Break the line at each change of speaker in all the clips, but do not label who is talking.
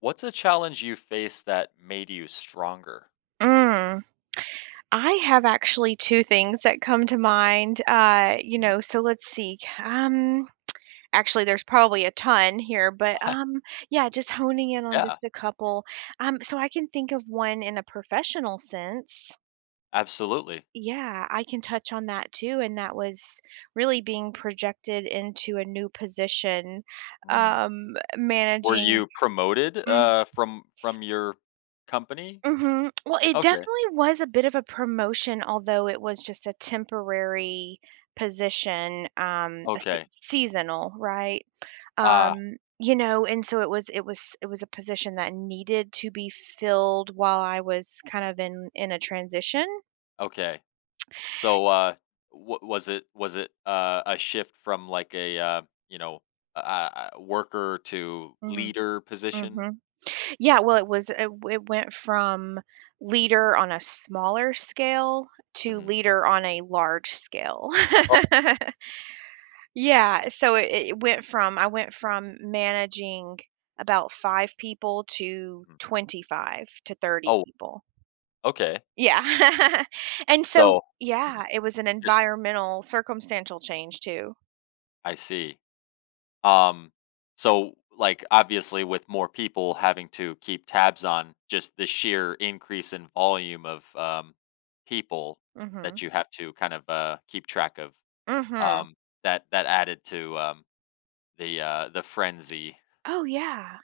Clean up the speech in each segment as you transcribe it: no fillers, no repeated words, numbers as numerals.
What's a challenge you faced that made you stronger?
Mm. I have actually 2 things that come to mind,
Mhm.
so let's see, um, actually, there's probably a ton here, but, um, yeah, just honing in on
Yeah,
just a couple, so I can think of one in a professional sense.
absolutely.
Yeah, I can touch on that too, and that was really being projected into a new position,
Mm. Were
managing
you promoted,
mhm.
from your company?
Mhm. Well, it
Okay,
definitely was a bit of a promotion, although it was just a temporary position, a se
okay.
seasonal, right?
Ah,
And so it was a position that needed to be filled while I was kind of in a transition.
okay. So, wa was it, a shift from, like, a, you know, a worker to
Mhm,
leader position?
mhm. Yeah, well, it was it w it went from leader on a smaller scale to
Mhm.
leader on a large scale.
Oh,
Yeah, so it went from I went from managing about 5 people to
mhm.
25 to 30
Oh,
people.
okay.
Yeah. And so
So Mhm.
yeah, it was an
Just
environmental circumstantial change too.
I see. Um, so, like, obviously with more people having to keep tabs on just the sheer increase in volume of, people
Mhm.
that you have to kind of, keep track of.
Mhm.
Um, that added to, the frenzy.
Oh, yeah.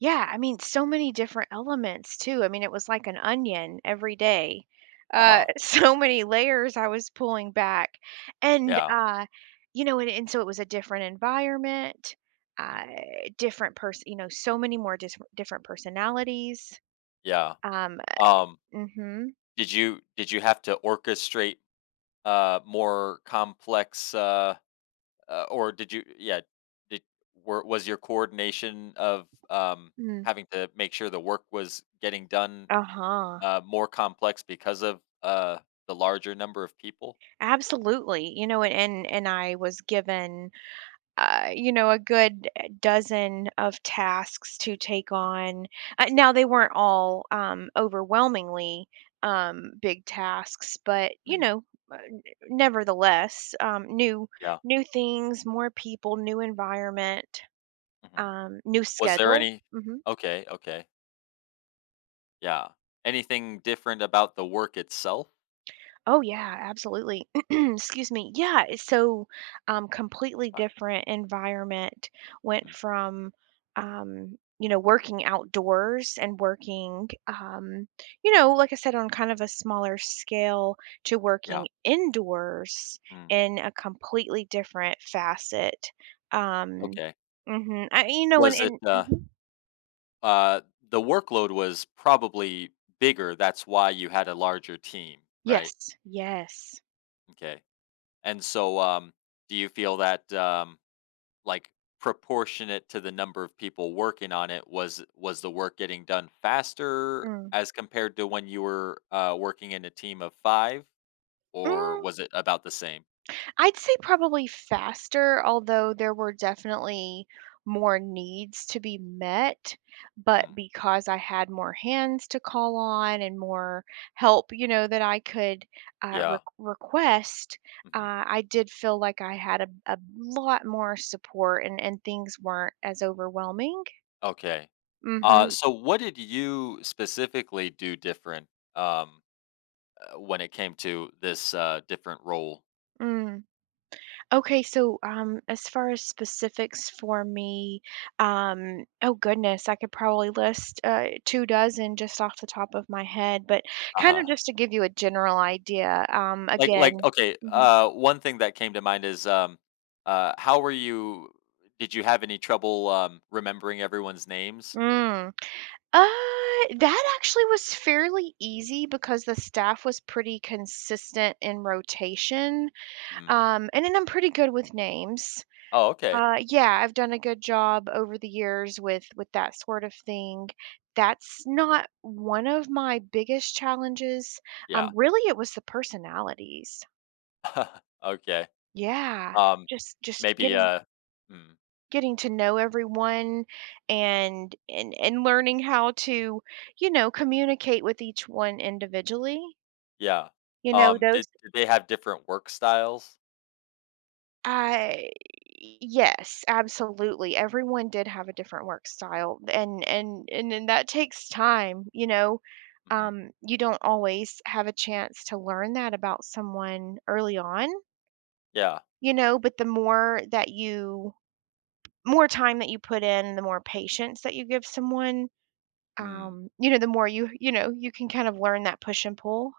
Yeah, I mean, so many different elements too. I mean, it was like an onion every day.
Uh huh.
So many layers I was pulling back, and
Yeah.
you know, and so it was a different environment,
Mhm,
uh, different person. You know, so many more different personalities.
yeah.
Um,
Um,
mm-hmm,
did you have to orchestrate, more complex, or did you, yeah, did were was your coordination of,
mm,
having to make sure the work was getting done,
uh-huh,
more complex because of, the larger number of people?
absolutely. You know, and I was given a good dozen of tasks to take
Mm,
on. Now they weren't all overwhelmingly big tasks, but you
mhm,
know, uh, n- nevertheless, new
yeah,
new things, more people, new environment,
mhm.
new
Was there
schedule.
any
Mm-hmm.
Okay, okay, yeah. Anything different about the work itself?
Oh yeah, absolutely. Excuse me. Yeah, it's so
It's
completely
fine,
different environment went
mhm,
from working outdoors and working like I said on kind of a smaller scale to working
yeah,
indoors
mm,
in a completely different facet. Um
okay.
mhm. I, you know and,
Was it,
and
uh
mhm.
uh, the workload was probably bigger, that's why you had a larger team, right?
Yes, yes.
Okay. And so, do you feel that, like, proportionate to the number of people working on it, was the work getting done faster
Mm.
as compared to when you were, working in a team of five, or
Mm.
was it about the same?
I'd say probably faster, although there were definitely more needs to be met. But
Mm,
because I had more hands to call on and more help, you know, that I could
yeah.
request,
Hmm.
I did feel like I had a lot more support, and things weren't as overwhelming.
Okay. Uh,
Mm-hmm.
so, what did you specifically do different, um, when it came to this, different role?
Mm. Okay, so as far as specifics for me, oh goodness, I could probably list two dozen just off the top of my head, but
Uh
kind
huh.
of just to give you a general idea.
Like,
Again,
okay,
mhm.
one thing that came to mind is, how were you did you have any trouble, remembering everyone's names?
Mm, uh, that actually was fairly easy because the staff was pretty consistent in rotation,
Mhm.
and then I'm pretty good with names.
Oh, okay.
Yeah, I've done a good job over the years with that sort of thing. That's not one of my biggest challenges.
Yeah.
Really, it was the personalities.
Okay.
Yeah,
Um,
just
maybe,
getting
mm,
getting to know everyone and learning how to, you know, communicate with each one individually.
yeah.
You know,
Um,
those
did did they have different work styles?
I Yes, absolutely. Everyone did have a different work style, and then that takes time, you know.
Mhm.
You don't always have a chance to learn that about someone early on,
Yeah.
you know, but the more that you more time that you put in, the more patience that you give someone,
Mm.
the more you can kind of learn that push and pull.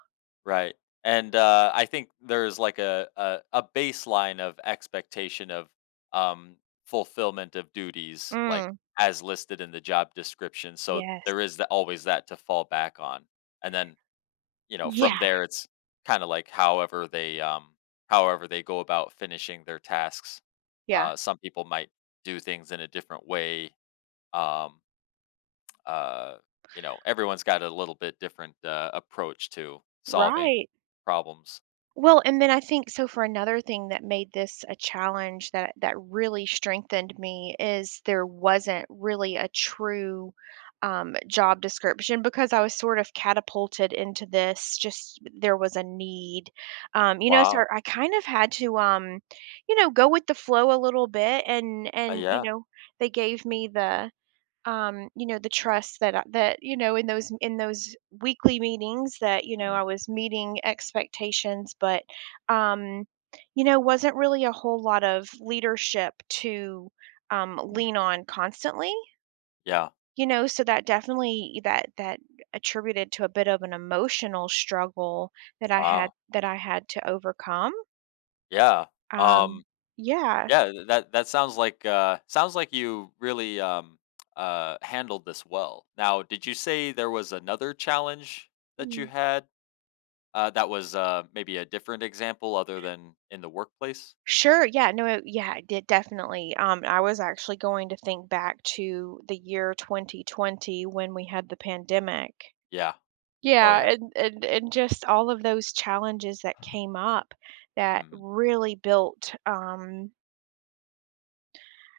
Right. And I think there's, like, a baseline of expectation of, um, fulfillment of duties, like
Mm,
as listed in the job description. So
yes.
there is, always, that to fall back on, and then, from
Yeah.
there it's kind of like however they, however they go about finishing their tasks.
Yeah.
Some people might do things in a different way. Um, uh, everyone's got a little bit different, approach to solving
Right.
problems.
Well, and then I think so for another thing that made this a challenge that really strengthened me is there wasn't really a true job description because I was sort of catapulted into this. Just there was a need. So
Wow.
I kind of had to, go with the flow a little bit, and
Uh, yeah.
they gave me the the trust that, in those weekly meetings that, I
Mhm,
was meeting expectations, but, um, wasn't really a whole lot of leadership to,
mhm.
lean on constantly,
Yeah.
so that definitely that attributed to a bit of an emotional struggle
Wow.
that I had to overcome.
Yeah.
Um,
Um,
yeah.
yeah, th that that sounds like you really, handled this well. Now, did you say there was another challenge that you had, that was, maybe a different example other than in the workplace?
Sure, yeah, no, yeah, de definitely, I was actually going to think back to the year 2020 when we had the pandemic.
Yeah. Oh, yeah.
Yeah, and just all of those challenges that came up that
Mhm,
really built, um,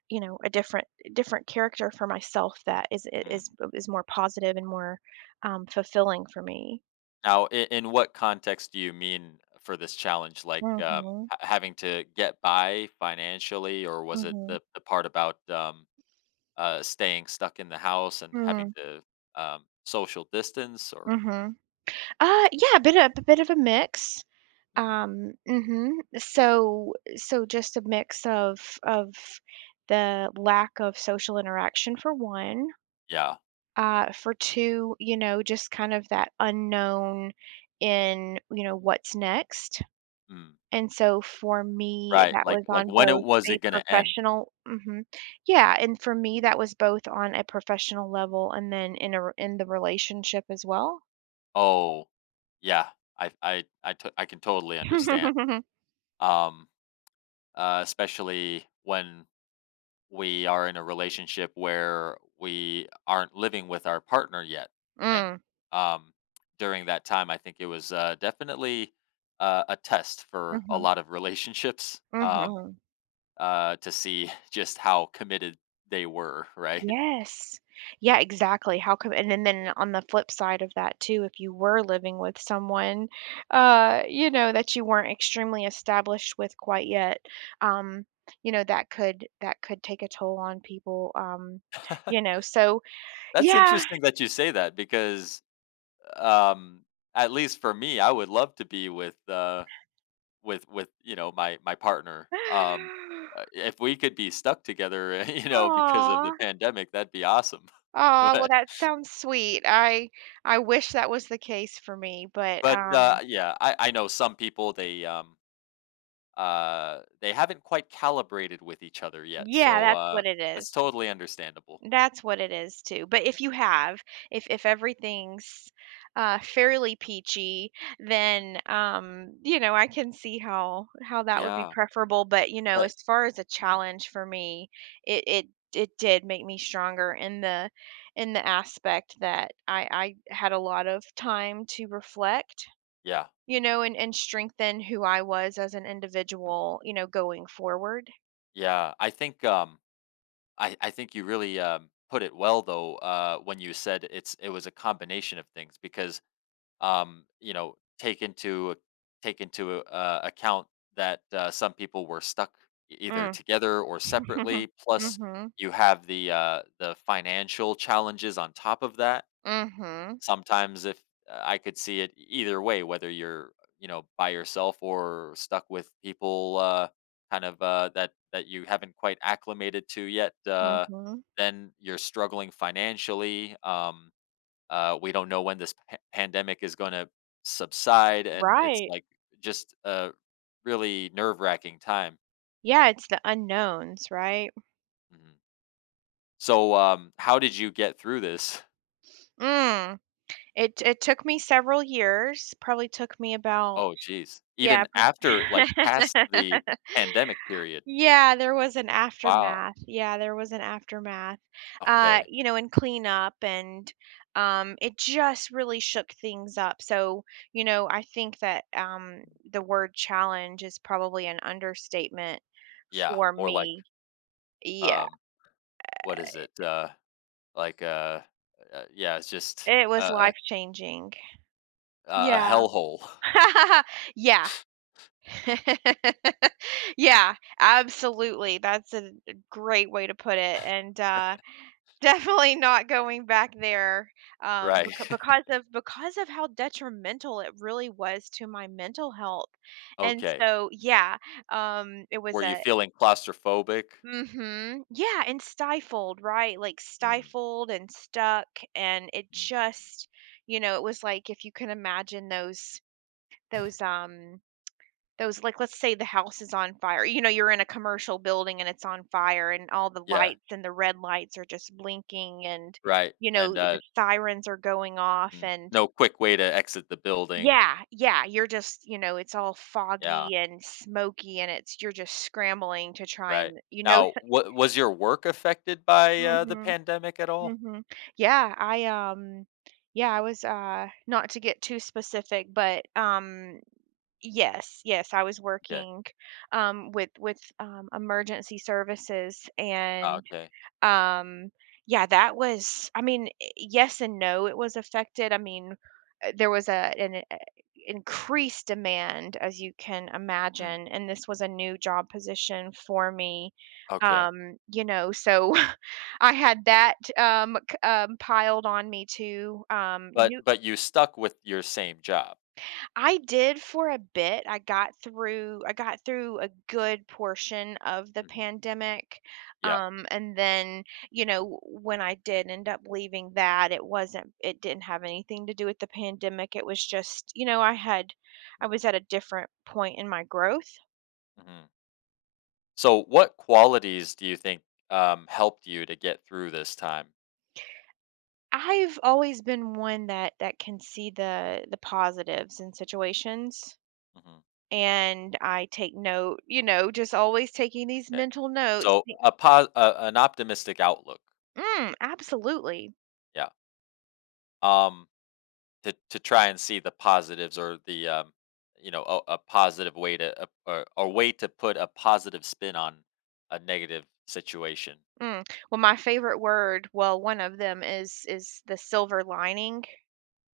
you know, a different character for myself that is
mm.
is is more positive and more, fulfilling for me.
Now, I in what context do you mean for this challenge? Like,
Mhm,
ha having to get by financially, or was it
mhm,
the part about, staying stuck in the house and having
mm,
to, social distance, or,
mhm. Yeah, a bit of a mix.
mhm.
Mhm. So just a mix of the lack of social interaction for one,
Yeah.
for two, just kind of that unknown in, what's next.
Mm,
And so for me,
right,
that
like,
was on
when it
both
was
a
it gonna end?
professional mhm. Yeah, and for me, that was both on a professional level, and then in the relationship as well.
Oh, yeah. I can totally understand, um especially when we are in a relationship where we aren't living with our partner yet, and,
Mm.
um during that time I think it was, definitely, a test for a
Mhm.
lot of relationships,
Mhm.
to see just how committed they were, right?
Yes. Yeah, exactly. How come, and then on the flip side of that too, if you were living with someone, that you weren't extremely established with quite yet, um, that could take a toll on people. Um, you know, so
That's
yeah.
interesting that you say that, because, um at least for me, I would love to be with, my partner. Um uh, if we could be stuck together, because of the
Aw.
pandemic, that'd be awesome.
Aw, well
But
that sounds sweet. I wish that was the case for me, but
but,
um
yeah, I know some people, they, they haven't quite calibrated with each other yet.
yeah,
So
that's
uh
what it is.
that's totally understandable.
That's what it is too. But if you have, if everything's fairly peachy, then I can see how that would be
Yeah.
preferable. But
But
as far as a
mm,
challenge for me, it it it did make me stronger in the aspect that I had a lot of time to reflect,
yeah.
you know, and strengthen who I was as an
Mm.
individual, going forward.
Yeah, I think, I think you really, put it well, though, when you said it was a combination of things, because, um you know take into take into, account that, some people were stuck, either
Mm.
together or separately, plus
Mhm.
you have the the financial challenges on top of that,
Mhm.
sometimes, if, I could see it, either way, whether you're, by yourself or stuck with people, kind of, that you haven't quite acclimated to yet,
Mhm.
then you're struggling financially. We don't know when this, pandemic is going to subside, and it's
Right.
like just a really nerve wracking time.
Yeah, it's the unknowns, right?
Mhm. So, how did you get through this?
Mm. It took me several years. Probably took me about
Oh, geez,
yeah,
even
pro
after, like, past the pandemic period.
Yeah, there was an
Wow.
aftermath. Yeah, there was an aftermath.
Okay.
And cleanup and it just really shook things up. So, I think that the word challenge is probably an understatement
Yeah,
for
more like,
me. Yeah,
um, what is it? Like, yeah, it's just
it
a
was
a
life changing.
a
Yeah.
hellhole,
Yeah. Yeah, absolutely, that's a great way to put it, and, definitely not going back there,
right?
because of how detrimental it really was to my mental health, and
Okay.
so yeah, it was
Were you
a
feeling claustrophobic?
Mhm, yeah, and stifled, right? Like,
Mm,
stifled and stuck, and it
mm.
just it was like if you can imagine those, um Those like, let's say the house is on fire, you're in a commercial building and it's on fire, and all the
Yeah,
lights and the red lights are just blinking, and,
right, and,
the sirens are going off, and
no quick way to exit the building.
yeah, yeah, you're just, it's all
Yeah,
foggy and smoky, and it's you're just scrambling to try,
right.
and
Now, what was your work affected by, the
mhm.
pandemic at all?
Mhm. Yeah, I was not to get too specific, but yes, yes, I was
Okay.
working, with emergency services,
Ah,
and,
okay.
um, yeah, that was I mean, yes and no, it was affected. I mean, there was a an, increased demand, as you can
Mm,
imagine, and this was a new job position for me,
okay.
so I had that, c piled on me too, new.
But you stuck with your same job.
I did for a bit. I got through a good portion of the
Mhm.
pandemic.
Yeah.
And then, when I did end up leaving that, it didn't have anything to do with the pandemic. It was just, I
Mm,
was at a different point in my growth.
mhm. So, what qualities do you think, helped you to get through this time?
I've always been one that can see the positives in situations,
Hmm.
and I take note, just always taking these
Okay,
mental notes.
so, a, an optimistic outlook,
Mm, absolutely.
yeah. Um, to try and see the positives or the you know, a positive way to put a positive spin on a negative situation.
Mm. Well, my favorite word, well, one of them is the silver lining.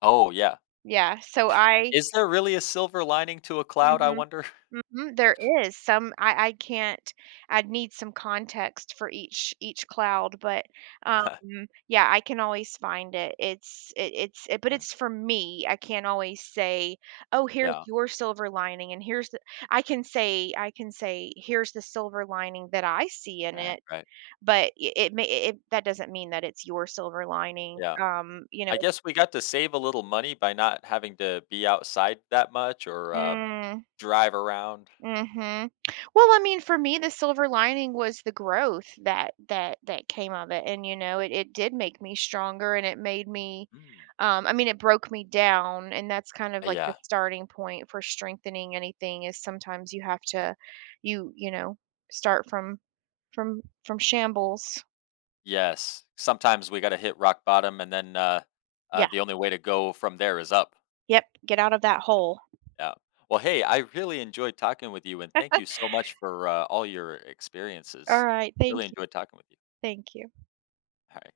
Oh, yeah,
Yeah. So I
is there really a silver lining to a cloud? I
Mhm.
wonder.
Mhm. There is some. I can't. I'd need some context for each cloud, but um yeah, I can always find it. It's it, it's it, but
Mm,
it's for me. I can't always say, "Oh, here's
yeah,
your silver lining," and here's the I can say, "Here's the silver lining that I see in
right,
it."
right,
But I it may it that doesn't mean that it's your silver lining,
yeah.
um, you know
I guess we got to save a little money by not having to be outside that much or,
Mm,
drive around.
mhm. Well, I mean, for me, the silver lining was the growth that came of it, and, it did make me stronger, and it made me
Mm.
um, I mean, It broke me down, and that's kind of like the
Yeah.
starting point for strengthening anything. Is sometimes you have to you you know, start from from shambles.
Yes. Sometimes we got to hit rock bottom, and then,
Yeah,
the only way to go from there is up.
yep, get out of that hole.
Yeah. Well, hey, I really enjoyed talking with you, and thank you so much for, all your experiences.
Alright,
Really
thank you,
enjoyed talking with you.
thank you.
All right.